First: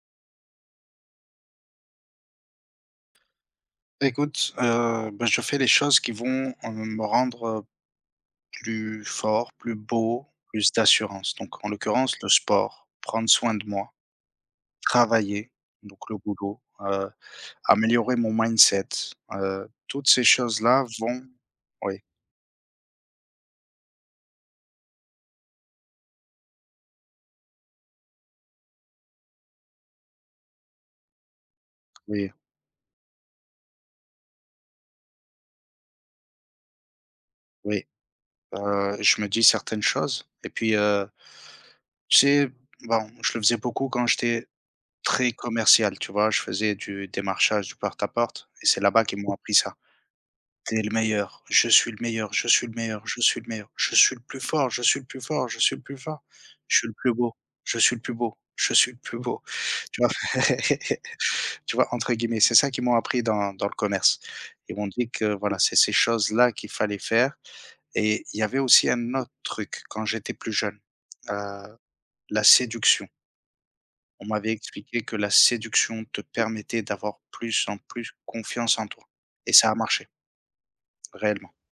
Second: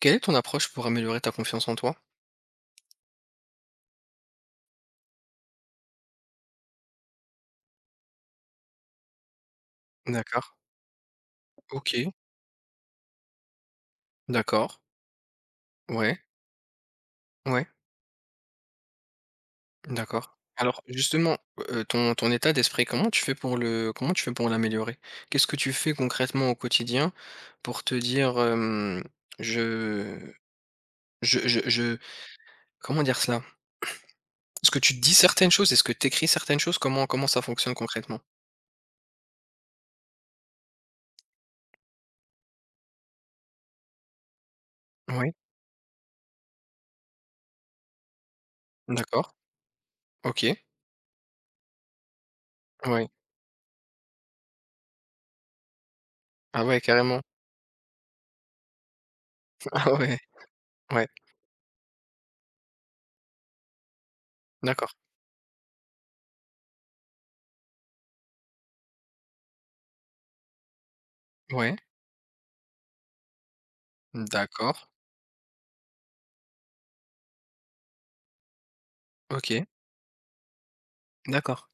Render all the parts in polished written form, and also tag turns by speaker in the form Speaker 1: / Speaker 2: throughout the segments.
Speaker 1: Quelle est ton approche pour améliorer ta confiance en toi?
Speaker 2: Écoute, bah, je fais les choses qui vont, me rendre, plus fort, plus beau,
Speaker 1: D'accord.
Speaker 2: plus d'assurance. Donc en
Speaker 1: OK.
Speaker 2: l'occurrence, le sport, prendre soin de moi,
Speaker 1: D'accord.
Speaker 2: travailler, donc le
Speaker 1: Ouais.
Speaker 2: boulot,
Speaker 1: Ouais.
Speaker 2: améliorer mon mindset, toutes ces
Speaker 1: D'accord. Alors
Speaker 2: choses-là vont.
Speaker 1: justement,
Speaker 2: Oui,
Speaker 1: ton état d'esprit, comment tu fais pour l'améliorer? Qu'est-ce que tu fais concrètement au quotidien pour te dire, hem: «Je je»
Speaker 2: oui,
Speaker 1: comment dire cela? Est-ce que tu te dis certaines choses? Est-ce que tu écris certaines choses? Comment ça fonctionne
Speaker 2: oui.
Speaker 1: concrètement?
Speaker 2: Je me dis certaines choses et puis, tu sais, bon, je le faisais beaucoup quand j'étais très
Speaker 1: Oui.
Speaker 2: commercial, tu vois? Je faisais du démarchage, du porte à porte et c'est là-bas qu'ils
Speaker 1: D'accord.
Speaker 2: m'ont appris ça.
Speaker 1: OK.
Speaker 2: T'es le meilleur, je suis le meilleur, je suis le meilleur,
Speaker 1: Ouais.
Speaker 2: je suis le meilleur, je suis le plus fort, je suis le plus fort, je suis le plus fort,
Speaker 1: Ah
Speaker 2: je
Speaker 1: ouais,
Speaker 2: suis le plus
Speaker 1: carrément.
Speaker 2: beau, je suis le plus beau, je suis le plus beau.
Speaker 1: Ah
Speaker 2: Tu vois?
Speaker 1: ouais. Ouais.
Speaker 2: Tu vois? Entre guillemets, c'est ça qu'ils m'ont appris dans le commerce. Ils m'ont
Speaker 1: D'accord.
Speaker 2: dit que voilà, c'est ces choses-là qu'il fallait faire et il y avait aussi un autre truc quand j'étais plus jeune,
Speaker 1: Ouais.
Speaker 2: heu, la séduction. On m'avait
Speaker 1: D'accord.
Speaker 2: expliqué que la séduction te permettait d'avoir plus en plus confiance en toi et
Speaker 1: OK.
Speaker 2: ça a marché, réellement,
Speaker 1: D'accord.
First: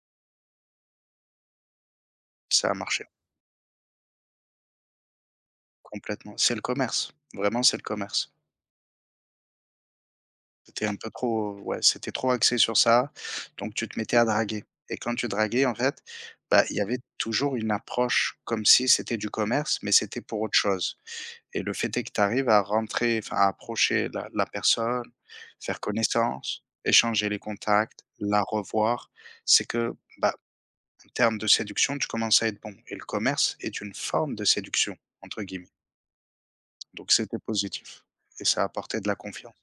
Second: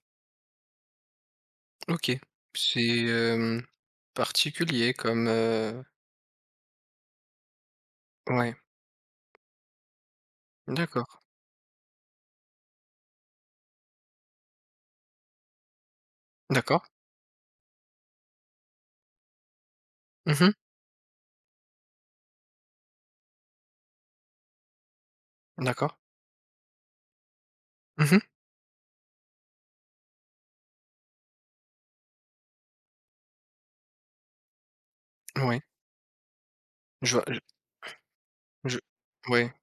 Speaker 1: OK.
Speaker 2: ça a
Speaker 1: C'est,
Speaker 2: marché.
Speaker 1: hem, particulier comme,
Speaker 2: Complètement. C'est le commerce. Vraiment, c'est le commerce.
Speaker 1: ouais,
Speaker 2: C'était un peu
Speaker 1: d'accord.
Speaker 2: trop, ouais, c'était trop axé sur ça, donc tu te mettais à draguer et quand tu draguais, en fait, bah, il y
Speaker 1: D'accord.
Speaker 2: avait toujours une approche comme si c'était du commerce, mais c'était pour
Speaker 1: Mmh.
Speaker 2: autre chose et le fait est que tu arrives à rentrer, enfin, à approcher la personne, faire
Speaker 1: D'accord.
Speaker 2: connaissance, échanger les contacts,
Speaker 1: Mmh.
Speaker 2: la revoir. C'est que, bah, en termes de séduction, tu commences à être bon et le commerce est une forme de séduction, entre
Speaker 1: Ouais.
Speaker 2: guillemets. Donc
Speaker 1: Je vois je
Speaker 2: c'était positif et ça
Speaker 1: je
Speaker 2: apportait de la
Speaker 1: ouais,
Speaker 2: confiance.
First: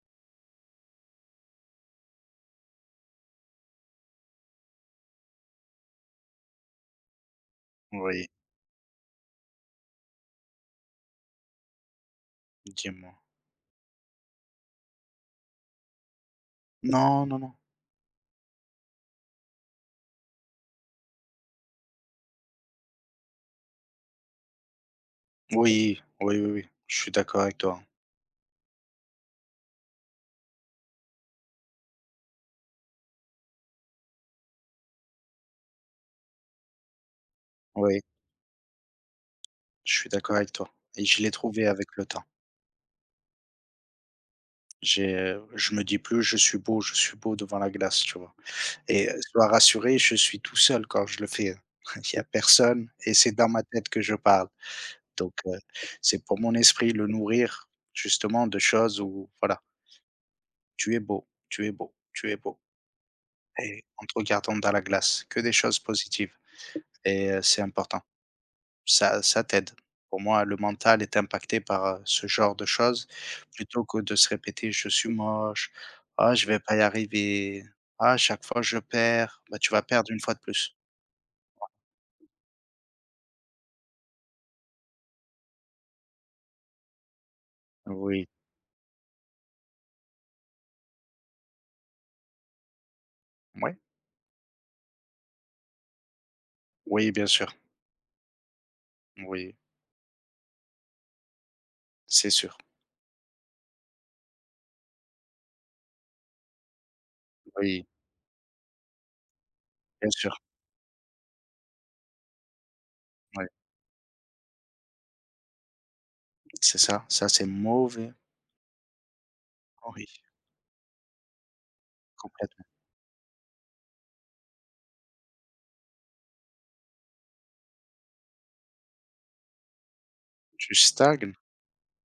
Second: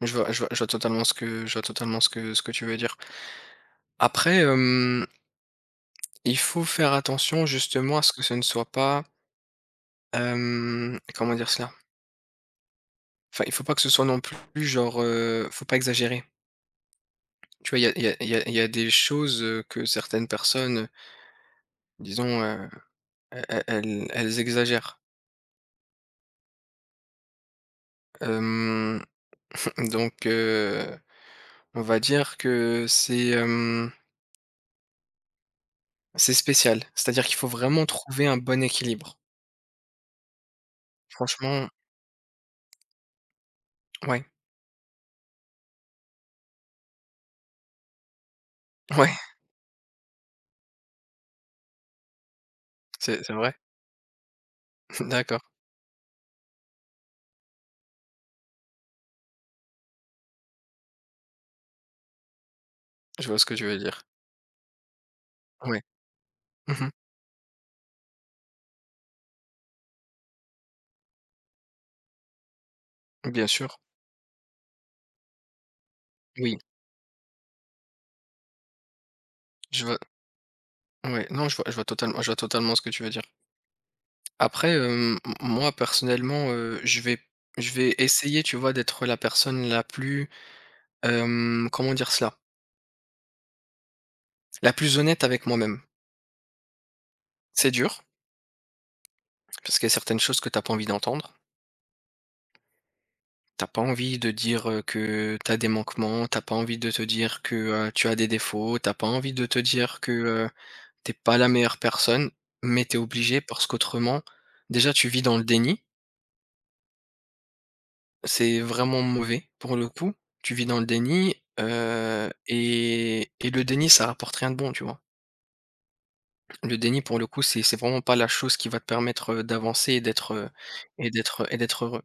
Speaker 1: je vois totalement ce que je vois totalement ce que tu veux dire. Après, il faut faire attention justement à ce que
Speaker 2: Oui,
Speaker 1: ce ne soit pas, comment dire cela?
Speaker 2: dis-moi.
Speaker 1: Enfin, il faut pas que ce soit non plus genre, faut pas exagérer.
Speaker 2: Non, non, non.
Speaker 1: Tu vois? Il y a des choses, que certaines personnes, disons, elles exagèrent.
Speaker 2: Oui, oui, oui, oui, je suis d'accord avec toi.
Speaker 1: Hem Donc, on va dire que c'est spécial. C'est-à-dire qu'il faut vraiment
Speaker 2: Oui,
Speaker 1: trouver un bon équilibre.
Speaker 2: je suis d'accord avec toi et je l'ai trouvé
Speaker 1: Franchement,
Speaker 2: avec le temps.
Speaker 1: ouais,
Speaker 2: Je me dis plus: je suis beau» devant la glace, tu vois? Et
Speaker 1: ouais,
Speaker 2: sois rassuré, je suis tout seul quand je le fais. Il y a personne et
Speaker 1: c'est
Speaker 2: c'est dans
Speaker 1: vrai?
Speaker 2: ma tête que je parle. Donc
Speaker 1: D'accord,
Speaker 2: c'est pour mon esprit, le nourrir justement de choses où voilà: «Tu es beau, tu es beau, tu es beau».
Speaker 1: je vois ce que tu veux
Speaker 2: Et
Speaker 1: dire.
Speaker 2: en te regardant dans la glace, que des choses
Speaker 1: Ouais.
Speaker 2: positives
Speaker 1: Mmh.
Speaker 2: et c'est important. Ça t'aide. Pour moi, le mental est impacté par, ce genre de choses
Speaker 1: Bien sûr.
Speaker 2: plutôt que de se répéter: «Je suis moche, ah je
Speaker 1: Oui,
Speaker 2: vais pas y arriver, ah chaque fois je perds». Bah, tu vas
Speaker 1: je vois
Speaker 2: perdre une fois de plus.
Speaker 1: ouais, non, je vois totalement ce que tu veux dire. Après, hem, m moi personnellement, je vais
Speaker 2: Oui.
Speaker 1: essayer, tu vois, d'être la personne la plus, comment dire cela?
Speaker 2: Oui.
Speaker 1: La plus honnête avec moi-même.
Speaker 2: Oui, bien sûr,
Speaker 1: C'est dur,
Speaker 2: oui,
Speaker 1: parce qu'il y a certaines choses que t'as pas envie d'entendre.
Speaker 2: c'est sûr,
Speaker 1: T'as pas envie de dire, que t'as des manquements, t'as pas envie de te dire que,
Speaker 2: oui,
Speaker 1: tu as des défauts, t'as pas envie de te dire
Speaker 2: bien
Speaker 1: que,
Speaker 2: sûr,
Speaker 1: tu pas la meilleure personne, mais t'es obligé
Speaker 2: oui.
Speaker 1: parce qu'autrement, déjà tu vis dans le déni,
Speaker 2: C'est ça, ça c'est mauvais.
Speaker 1: c'est vraiment mauvais pour le
Speaker 2: Oui,
Speaker 1: coup. Tu vis dans le déni,
Speaker 2: complètement.
Speaker 1: et le déni ça rapporte rien de bon, tu vois? Le déni pour le coup, c'est vraiment pas la chose qui va te permettre, d'avancer et
Speaker 2: Tu stagnes,
Speaker 1: d'être heureux.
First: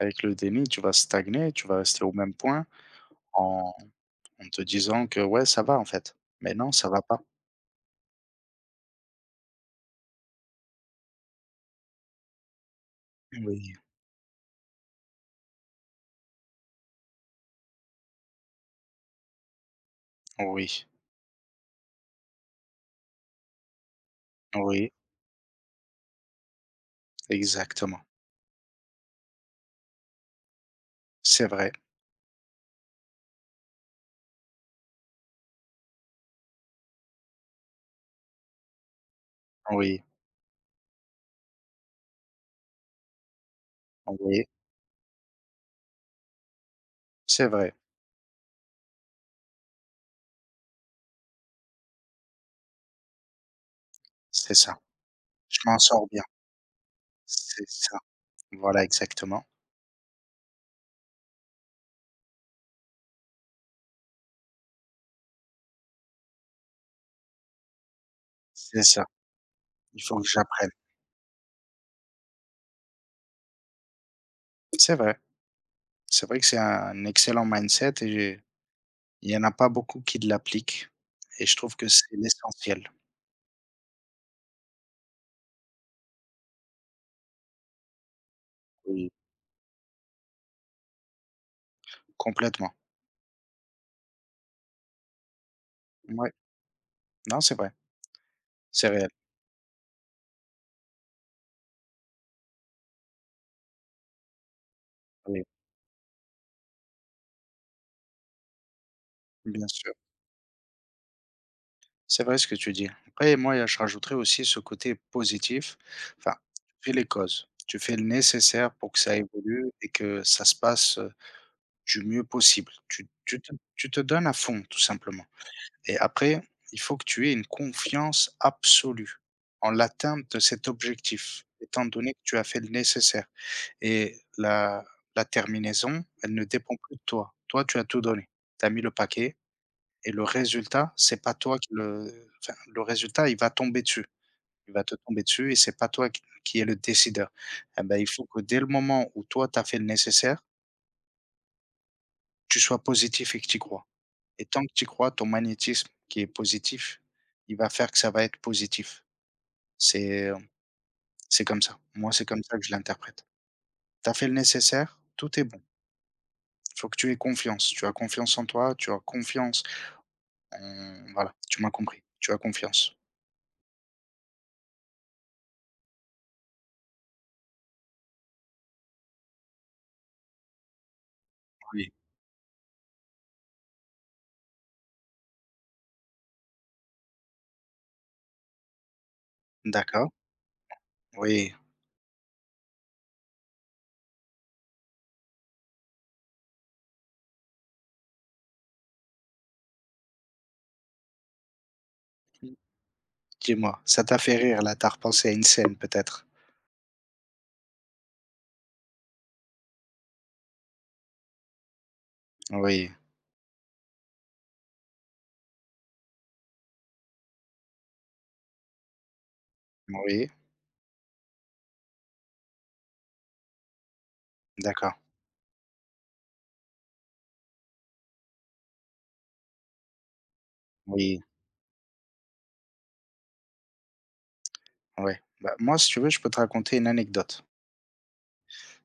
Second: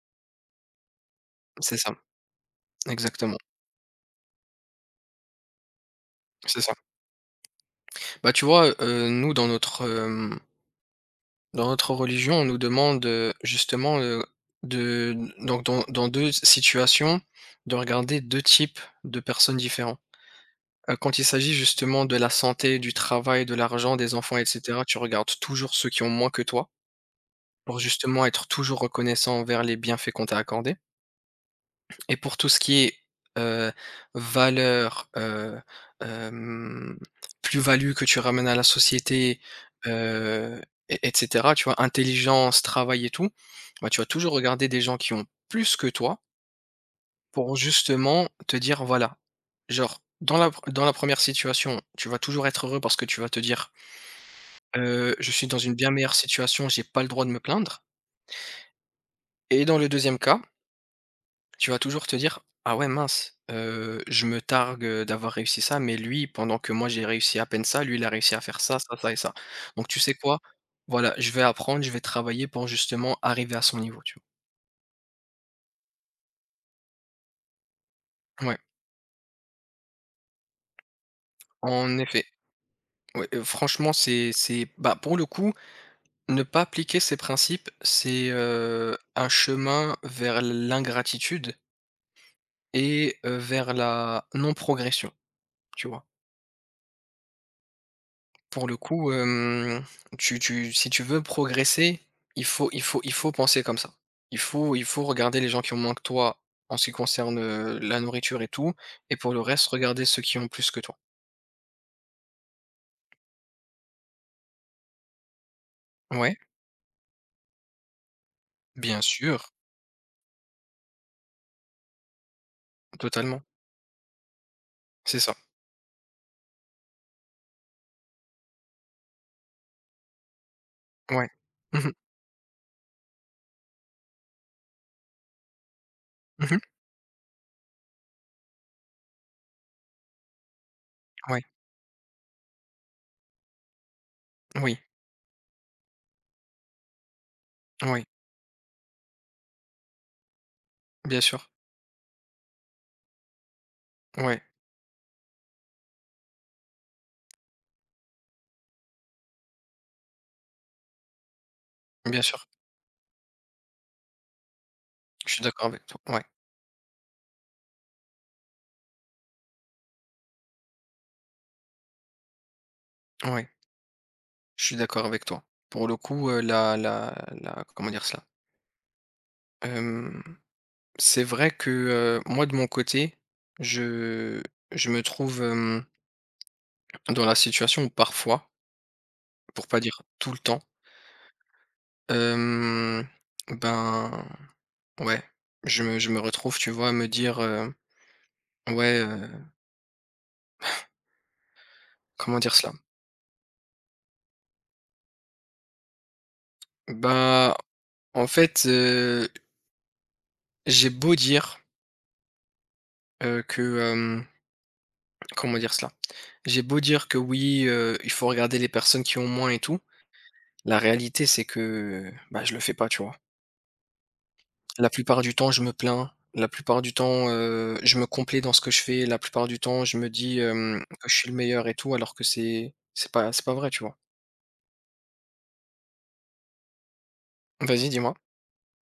Speaker 2: avec le déni, tu vas stagner, tu
Speaker 1: C'est
Speaker 2: vas
Speaker 1: ça,
Speaker 2: rester au même point.
Speaker 1: exactement,
Speaker 2: En en te disant que ouais, ça va en fait. Mais
Speaker 1: c'est ça.
Speaker 2: non, ça va pas.
Speaker 1: Bah, tu vois. Nous dans notre, hem Dans notre religion, on nous demande,
Speaker 2: Oui,
Speaker 1: justement, de donc dans 2 situations, de regarder 2 types de personnes différents.
Speaker 2: oui,
Speaker 1: Quand il s'agit justement de la santé, du travail, de l'argent, des enfants et cetera,
Speaker 2: oui,
Speaker 1: tu regardes toujours ceux qui ont moins que toi, pour
Speaker 2: exactement.
Speaker 1: justement être toujours reconnaissant envers les bienfaits qu'on t'a accordés.
Speaker 2: C'est vrai.
Speaker 1: Et pour tout ce qui est, heu, valeur, hem, plus-value que tu ramènes à la société,
Speaker 2: Oui,
Speaker 1: heu, et tu vois? Intelligence, travail et tout, bah, tu vas toujours
Speaker 2: oui,
Speaker 1: regarder des gens qui ont plus que toi
Speaker 2: c'est
Speaker 1: pour
Speaker 2: vrai.
Speaker 1: justement te dire: «Voilà». Genre dans la première situation, tu vas toujours être heureux parce que tu vas te dire:
Speaker 2: C'est ça.
Speaker 1: «Je suis dans
Speaker 2: Je
Speaker 1: une
Speaker 2: m'en
Speaker 1: bien
Speaker 2: sors
Speaker 1: meilleure
Speaker 2: bien.
Speaker 1: situation, j'ai pas le droit de me
Speaker 2: C'est
Speaker 1: plaindre»
Speaker 2: ça. Voilà, exactement.
Speaker 1: et dans le deuxième cas. Tu vas toujours te dire: «Ah ouais mince, je me targue, d'avoir réussi ça, mais lui pendant que moi j'ai réussi à peine ça, lui il a réussi à faire ça,
Speaker 2: C'est
Speaker 1: ça,
Speaker 2: ça.
Speaker 1: ça et ça. Donc tu
Speaker 2: Il
Speaker 1: sais
Speaker 2: faut que
Speaker 1: quoi?
Speaker 2: j'apprenne.
Speaker 1: Voilà, je vais apprendre, je vais travailler pour justement arriver à son niveau», tu vois?
Speaker 2: C'est vrai. C'est vrai que c'est un excellent mindset et j'ai
Speaker 1: Ouais,
Speaker 2: il y en a pas beaucoup qui l'appliquent et je trouve que
Speaker 1: en
Speaker 2: c'est
Speaker 1: effet.
Speaker 2: l'essentiel.
Speaker 1: Ouais, franchement c'est bah, pour le coup, ne pas appliquer ces principes, c'est,
Speaker 2: Oui,
Speaker 1: un chemin vers l'ingratitude
Speaker 2: complètement.
Speaker 1: et vers la non progression, tu vois?
Speaker 2: Ouais, non, c'est vrai.
Speaker 1: Pour le
Speaker 2: C'est réel.
Speaker 1: coup, hem, tu tu si tu veux progresser, il faut penser comme ça. Il faut regarder
Speaker 2: Oui,
Speaker 1: les gens qui ont moins que toi en ce qui concerne, la nourriture et tout et pour le reste,
Speaker 2: bien sûr.
Speaker 1: regarder ceux qui ont plus que toi.
Speaker 2: C'est vrai ce que tu dis. Après, moi, je rajouterais aussi ce côté positif.
Speaker 1: Ouais,
Speaker 2: Enfin, tu fais les causes. Tu fais le nécessaire pour que
Speaker 1: bien
Speaker 2: ça
Speaker 1: sûr,
Speaker 2: évolue et que ça se passe du mieux possible. Tu, tu
Speaker 1: totalement,
Speaker 2: te, tu te donnes à fond, tout
Speaker 1: c'est
Speaker 2: simplement.
Speaker 1: ça.
Speaker 2: Et après, il faut que tu aies une confiance absolue en l'atteinte de cet
Speaker 1: Ouais.
Speaker 2: objectif,
Speaker 1: Mmh
Speaker 2: étant
Speaker 1: mh.
Speaker 2: donné que tu as fait le nécessaire. Et la terminaison, elle ne
Speaker 1: Mmh.
Speaker 2: dépend plus de toi. Toi, tu as tout donné. Tu as mis le paquet et le résultat, c'est pas
Speaker 1: Ouais.
Speaker 2: toi qui le enfin, le résultat, il va tomber dessus. Il
Speaker 1: Oui,
Speaker 2: va te tomber dessus et c'est pas toi qui est le décideur. Et bah,
Speaker 1: oui,
Speaker 2: il faut que dès le moment où toi, tu as fait le nécessaire,
Speaker 1: bien sûr.
Speaker 2: tu sois positif et que tu y crois.
Speaker 1: Ouais,
Speaker 2: Et tant que tu y crois, ton magnétisme qui est positif, il va faire que ça va être positif. C'est, c'est comme ça. Moi,
Speaker 1: bien
Speaker 2: c'est
Speaker 1: sûr.
Speaker 2: comme ça que je l'interprète. Tu as fait le nécessaire,
Speaker 1: Je
Speaker 2: tout
Speaker 1: suis
Speaker 2: est bon.
Speaker 1: d'accord avec toi. Ouais,
Speaker 2: Il faut que tu aies confiance. Tu as confiance en toi, tu as confiance en voilà, tu m'as compris. Tu as confiance.
Speaker 1: ouais, je suis d'accord avec toi. Pour le coup, la comment dire cela? C'est vrai que,
Speaker 2: Oui.
Speaker 1: moi de mon côté, je je me trouve, dans la situation où parfois, pour pas dire
Speaker 2: D'accord.
Speaker 1: tout le temps,
Speaker 2: Oui.
Speaker 1: hem, ben, ouais, je me retrouve, tu vois, à me dire, ouais, comment dire cela?
Speaker 2: Dis-moi, ça t'a fait rire là, t'as repensé à une scène peut-être?
Speaker 1: Bah, en fait, j'ai beau dire,
Speaker 2: Oui,
Speaker 1: que, comment dire cela? J'ai beau dire que oui, il faut regarder les personnes qui ont moins et tout,
Speaker 2: oui,
Speaker 1: la réalité c'est que, bah, je le fais pas, tu vois? La
Speaker 2: d'accord,
Speaker 1: plupart du temps, je me plains. La plupart du temps, je me complais dans ce que je fais. La plupart du temps, je me dis, que je
Speaker 2: oui,
Speaker 1: suis le meilleur et tout alors que c'est pas vrai, tu vois?
Speaker 2: ouais. Bah, moi, si tu veux, je peux te raconter une anecdote.
Speaker 1: Vas-y, dis-moi.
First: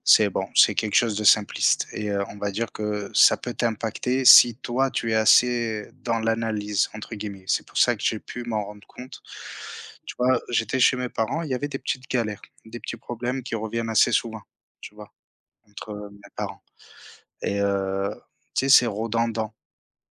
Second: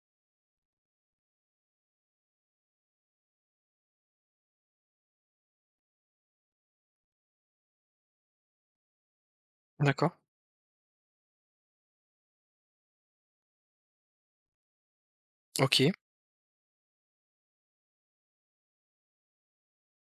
Speaker 2: C'est bon, c'est quelque chose de simpliste et on va dire que ça peut t'impacter si toi, tu es assez dans «l'analyse» entre guillemets. C'est pour ça que j'ai pu m'en rendre compte.
Speaker 1: D'accord.
Speaker 2: Tu vois, j'étais chez mes parents, il y avait des petites galères, des petits problèmes qui reviennent assez souvent, tu vois? Entre
Speaker 1: OK.
Speaker 2: mes parents et tu sais, c'est redondant.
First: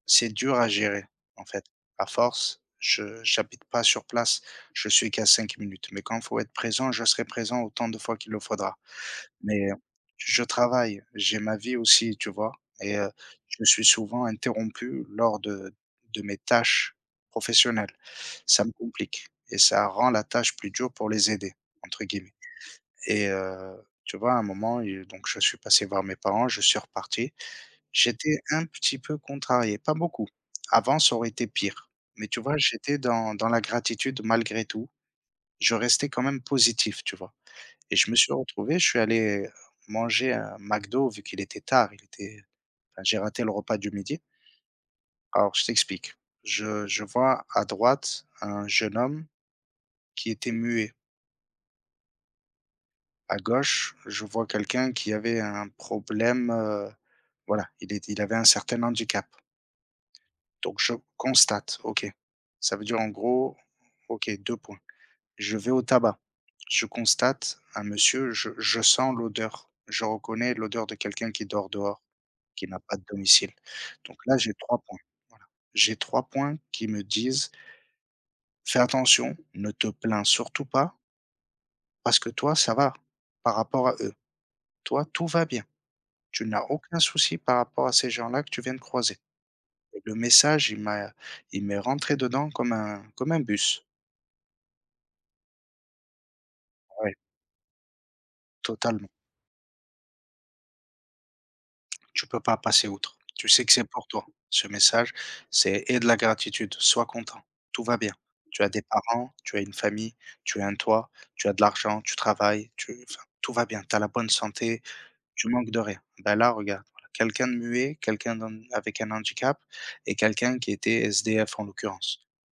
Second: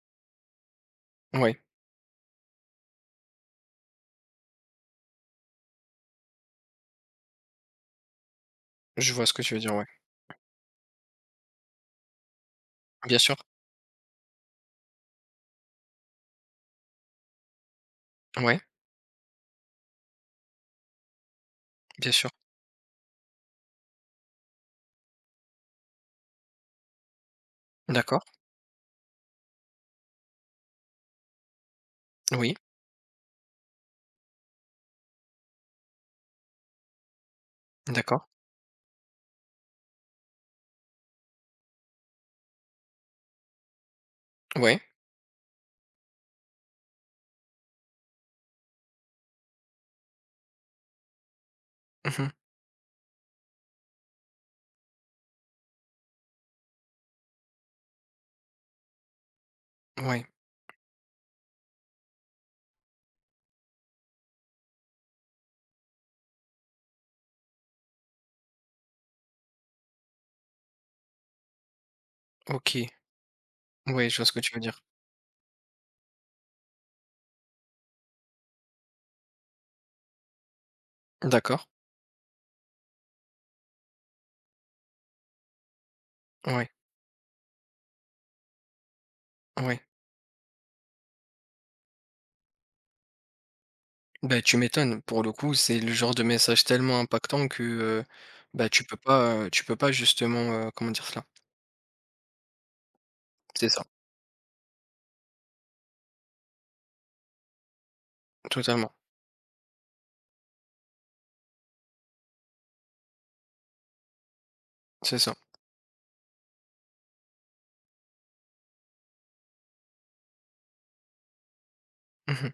Speaker 2: C'est dur à gérer, en
Speaker 1: Ouais,
Speaker 2: fait. À force, je j'habite pas sur place, je suis qu'à 5 minutes, mais quand il faut être présent, je serai présent autant de fois qu'il le faudra.
Speaker 1: je vois ce que tu veux
Speaker 2: Mais
Speaker 1: dire, ouais.
Speaker 2: je travaille, j'ai ma vie aussi, tu vois? Et
Speaker 1: Bien sûr.
Speaker 2: je suis souvent interrompu lors de mes tâches professionnelles.
Speaker 1: Ouais,
Speaker 2: Ça me complique et ça rend la tâche plus dure pour «les aider» entre
Speaker 1: bien sûr.
Speaker 2: guillemets et tu vois, à un moment et donc je suis passé voir mes parents, je suis reparti.
Speaker 1: D'accord.
Speaker 2: J'étais un petit peu contrarié, pas beaucoup. Avant, ça aurait été pire. Mais tu vois,
Speaker 1: Oui.
Speaker 2: j'étais dans la gratitude malgré tout. Je restais quand même positif, tu vois? Et je me
Speaker 1: D'accord.
Speaker 2: suis retrouvé, je suis allé manger un McDo vu qu'il était tard, il était enfin, j'ai raté le repas du midi.
Speaker 1: Ouais.
Speaker 2: Alors je t'explique. Je vois à droite un jeune homme qui était muet.
Speaker 1: Mmh.
Speaker 2: À gauche, je vois quelqu'un qui avait un problème, voilà, il avait un certain handicap.
Speaker 1: Ouais.
Speaker 2: Donc je constate, OK. Ça veut dire en gros OK, 2 points. Je vais au tabac, je constate un monsieur, je sens l'odeur, je reconnais l'odeur de quelqu'un qui dort dehors, qui n'a
Speaker 1: OK.
Speaker 2: pas de domicile.
Speaker 1: Ouais, je
Speaker 2: Donc
Speaker 1: vois ce
Speaker 2: là,
Speaker 1: que tu
Speaker 2: j'ai
Speaker 1: veux
Speaker 2: 3
Speaker 1: dire.
Speaker 2: points, voilà. J'ai 3 points qui me disent: «Fais attention, ne te plains surtout pas,
Speaker 1: D'accord.
Speaker 2: parce que toi, ça va par rapport à eux. Toi, tout va bien. Tu n'as
Speaker 1: Ouais,
Speaker 2: aucun souci par rapport à ces gens-là que tu viens de croiser».
Speaker 1: ouais.
Speaker 2: Et le message, il m'est rentré dedans comme un bus.
Speaker 1: Bah, tu m'étonnes. Pour le coup, c'est le genre de message tellement
Speaker 2: Ouais,
Speaker 1: impactant que, bah,
Speaker 2: totalement.
Speaker 1: tu peux pas justement, comment dire cela?
Speaker 2: Tu peux pas passer outre. Tu sais
Speaker 1: C'est
Speaker 2: que
Speaker 1: ça,
Speaker 2: c'est pour toi. Ce message, c'est et de la gratitude, sois content, tout va bien. Tu as des
Speaker 1: totalement.
Speaker 2: parents, tu as une famille, tu as un toit, tu as de l'argent, tu travailles, enfin, tout va bien, tu as la bonne santé,
Speaker 1: C'est ça.
Speaker 2: tu manques de rien. Ben là, regarde, voilà, quelqu'un de muet, quelqu'un avec un handicap et quelqu'un qui était SDF en l'occurrence.
Speaker 1: Mmh mh.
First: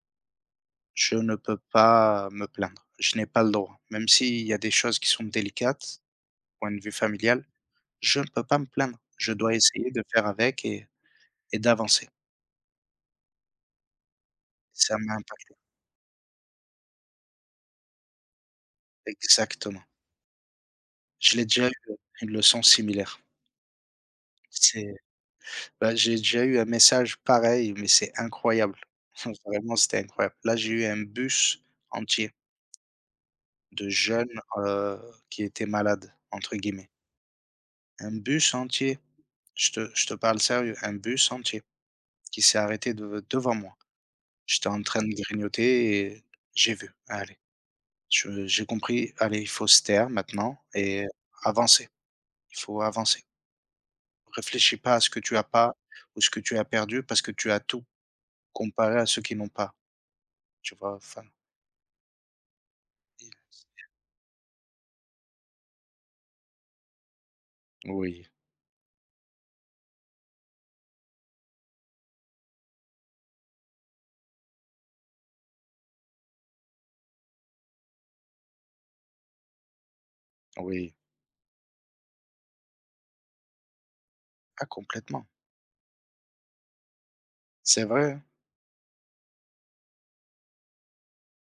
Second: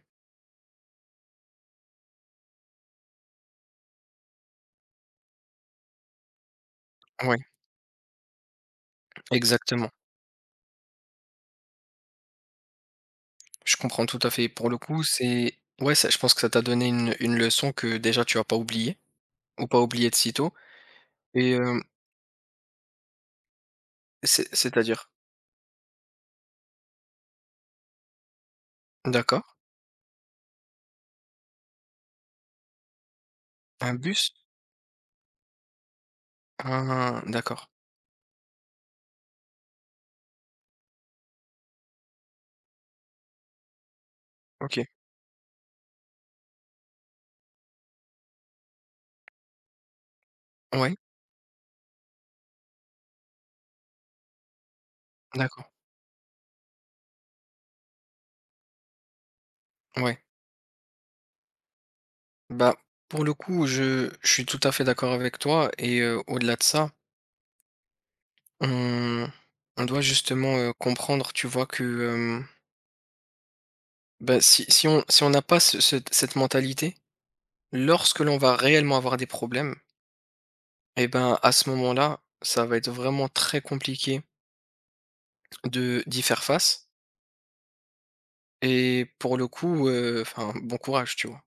Speaker 2: Je ne peux pas me plaindre, je n'ai pas le droit. Même s'il y a des choses qui sont délicates, point de vue
Speaker 1: Ouais,
Speaker 2: familial, je ne peux pas me plaindre. Je dois essayer
Speaker 1: exactement.
Speaker 2: de faire avec et d'avancer.
Speaker 1: Je comprends tout à fait. Pour le
Speaker 2: Ça
Speaker 1: coup,
Speaker 2: m'a impacté.
Speaker 1: c'est ouais, ça je pense que ça t'a donné une leçon que déjà tu vas pas oublier ou pas
Speaker 2: Exactement.
Speaker 1: oublier de sitôt
Speaker 2: Je l'ai
Speaker 1: et
Speaker 2: déjà eu, une leçon similaire. C'est
Speaker 1: c'est-à-dire?
Speaker 2: bah, j'ai déjà eu un message pareil, mais c'est incroyable.
Speaker 1: D'accord.
Speaker 2: Vraiment, c'était incroyable. Là, j'ai eu un bus entier de
Speaker 1: Un bus?
Speaker 2: jeunes, heu, qui étaient «malades» entre guillemets.
Speaker 1: Un d'accord.
Speaker 2: Un bus entier, je te parle sérieux, un bus entier qui s'est arrêté de devant moi. J'étais en
Speaker 1: OK.
Speaker 2: train de grignoter et j'ai vu. Allez. Je j'ai compris, allez, il faut se taire maintenant
Speaker 1: Ouais,
Speaker 2: et avancer. Il faut avancer. Réfléchis pas à ce que tu as
Speaker 1: d'accord.
Speaker 2: pas ou ce que tu as perdu parce que tu as tout comparé à ceux qui n'ont pas,
Speaker 1: Ouais.
Speaker 2: tu vois? Enfin,
Speaker 1: Bah, pour
Speaker 2: il
Speaker 1: le coup, je suis tout à fait d'accord avec toi et au-delà de ça,
Speaker 2: oui,
Speaker 1: on on doit justement, comprendre, tu vois, que, hem, bah, si on n'a pas ce cette cette mentalité, lorsque l'on va réellement avoir des problèmes.
Speaker 2: oui.
Speaker 1: Et ben, à ce moment-là, ça va être vraiment très compliqué
Speaker 2: Ah complètement.
Speaker 1: de d'y faire face
Speaker 2: C'est vrai, hein,
Speaker 1: et pour le coup, enfin, bon courage, tu vois?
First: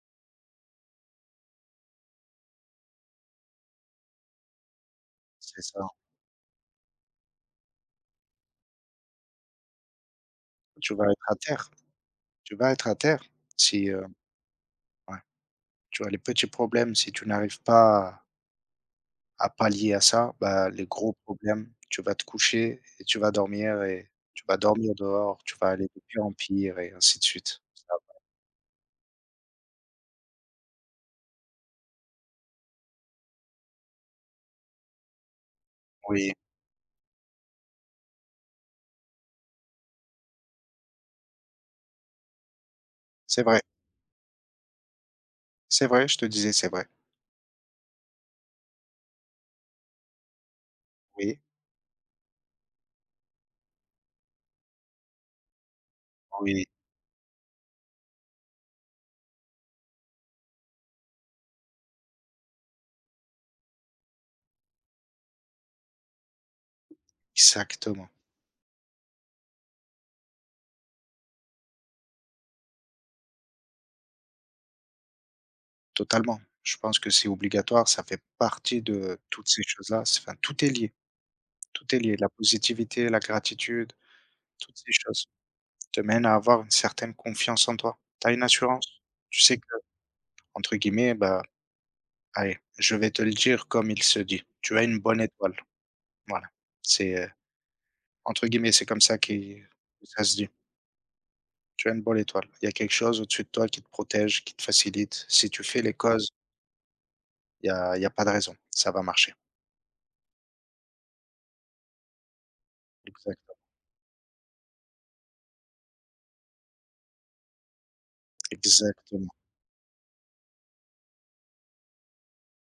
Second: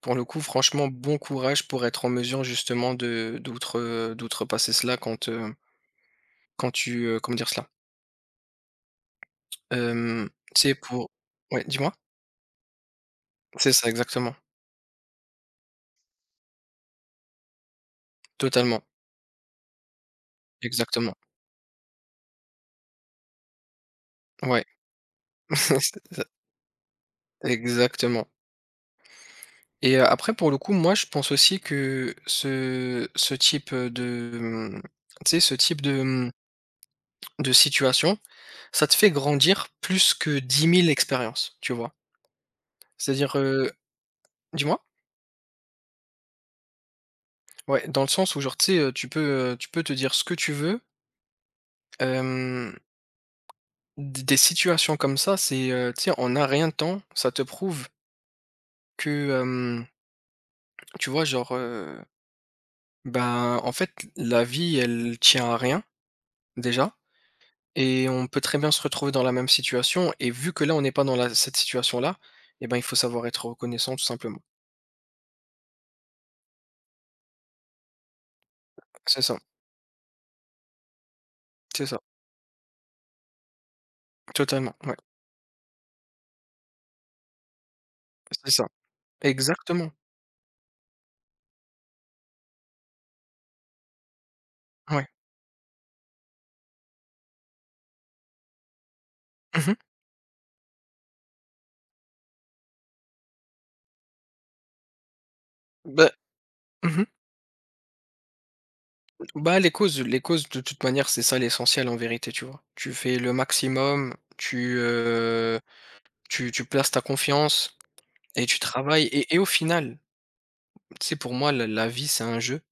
Speaker 1: Pour le coup, franchement, bon courage pour être en mesure justement de d'outrepasser cela quand, heu,
Speaker 2: c'est ça.
Speaker 1: quand tu, comment dire cela? Hem, tu
Speaker 2: Tu
Speaker 1: pour
Speaker 2: vas être à
Speaker 1: ouais,
Speaker 2: terre,
Speaker 1: dis-moi?
Speaker 2: tu vas être à terre
Speaker 1: C'est ça,
Speaker 2: si,
Speaker 1: exactement,
Speaker 2: ouais, tu as les petits problèmes, si tu n'arrives pas
Speaker 1: totalement,
Speaker 2: à pallier à ça, bah, les gros
Speaker 1: exactement,
Speaker 2: problèmes, tu vas te coucher et tu vas dormir et tu vas
Speaker 1: ouais,
Speaker 2: dormir dehors, tu vas
Speaker 1: c'est
Speaker 2: aller de
Speaker 1: ça,
Speaker 2: pire en pire et ainsi de suite. Ça
Speaker 1: exactement et après pour le coup, moi, je pense aussi que ce type, tu sais, ce type de, mmh
Speaker 2: oui,
Speaker 1: de situation, ça te fait grandir plus que 10 000 expériences, tu vois? C'est-à-dire,
Speaker 2: c'est vrai,
Speaker 1: dis-moi?
Speaker 2: c'est vrai, je te disais, c'est vrai.
Speaker 1: Ouais, dans le sens où genre tu sais, tu peux te dire ce que tu veux,
Speaker 2: Oui,
Speaker 1: hem, d des situations comme ça, c'est, tu sais, en un
Speaker 2: oui,
Speaker 1: rien de temps, ça te prouve que, tu vois genre, ben, en fait, la vie elle tient à rien, déjà et
Speaker 2: exactement,
Speaker 1: on peut très bien se retrouver dans la même situation et vu que là, on n'est pas dans la cette situation-là, et ben, il faut savoir être reconnaissant tout simplement.
Speaker 2: totalement. Je pense que c'est obligatoire, ça fait partie de
Speaker 1: C'est ça,
Speaker 2: toutes ces choses-là. C'est enfin, tout est lié,
Speaker 1: c'est
Speaker 2: tout est
Speaker 1: ça,
Speaker 2: lié. La positivité, la gratitude,
Speaker 1: totalement,
Speaker 2: toutes ces
Speaker 1: ouais.
Speaker 2: choses te mènent à avoir une certaine confiance en toi. Tu as une
Speaker 1: C'est ça,
Speaker 2: assurance. Tu sais que,
Speaker 1: exactement,
Speaker 2: entre guillemets, bah, allez, je vais te le dire comme il se dit. Tu as une
Speaker 1: ouais.
Speaker 2: bonne étoile. Voilà. C'est, entre guillemets, c'est comme ça qu'il
Speaker 1: Mmh.
Speaker 2: que ça se dit. Tu as une bonne étoile. Il y a quelque chose au-dessus de toi qui te protège, qui te facilite. Si tu fais les
Speaker 1: Bah
Speaker 2: causes,
Speaker 1: mmh
Speaker 2: il y a pas de raison, ça va marcher.
Speaker 1: Bah, les causes de toute manière, c'est ça l'essentiel en vérité, tu vois? Tu fais le
Speaker 2: Exactement,
Speaker 1: maximum, tu places ta confiance et tu travailles et
Speaker 2: exactement.
Speaker 1: et au final, tu sais, pour moi, la vie, c'est un jeu,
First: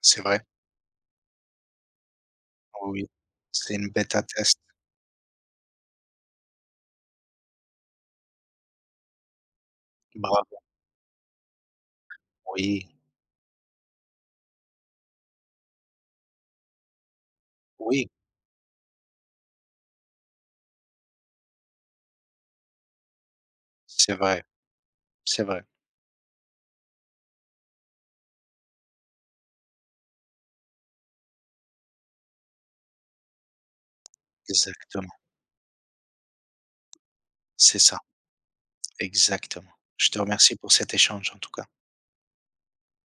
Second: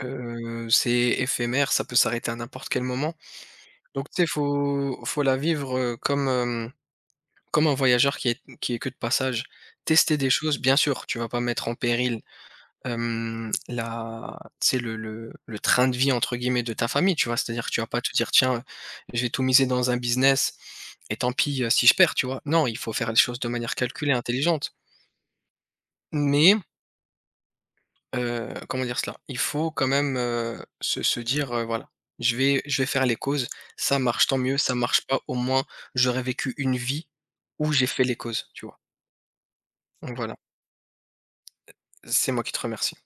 Speaker 2: C'est vrai,
Speaker 1: c'est éphémère, ça peut s'arrêter à n'importe quel
Speaker 2: oui.
Speaker 1: moment.
Speaker 2: C'est une
Speaker 1: Donc
Speaker 2: bêta
Speaker 1: tu sais,
Speaker 2: test.
Speaker 1: faut la vivre, comme, comme un voyageur qui est que de passage. Tester des choses,
Speaker 2: Bravo,
Speaker 1: bien sûr, tu vas pas mettre en péril.
Speaker 2: oui,
Speaker 1: Hem, la tu sais le «train de vie» entre guillemets de ta famille, tu vois? C'est-à-dire que tu vas pas
Speaker 2: oui,
Speaker 1: te dire: «Tiens, je vais tout miser dans un business et tant pis, si je perds», tu vois? Non, il faut faire les choses de manière calculée,
Speaker 2: c'est vrai,
Speaker 1: intelligente.
Speaker 2: c'est vrai.
Speaker 1: Mais, comment dire cela? Il faut quand même, se dire: «Voilà, je vais faire les causes, ça marche tant mieux, ça marche
Speaker 2: Exactement,
Speaker 1: pas, au moins j'aurais vécu une vie où
Speaker 2: c'est
Speaker 1: j'ai
Speaker 2: ça,
Speaker 1: fait les causes», tu vois?
Speaker 2: exactement. Je
Speaker 1: Donc
Speaker 2: te
Speaker 1: voilà,
Speaker 2: remercie pour cet échange en tout cas.
Speaker 1: c'est moi qui te remercie.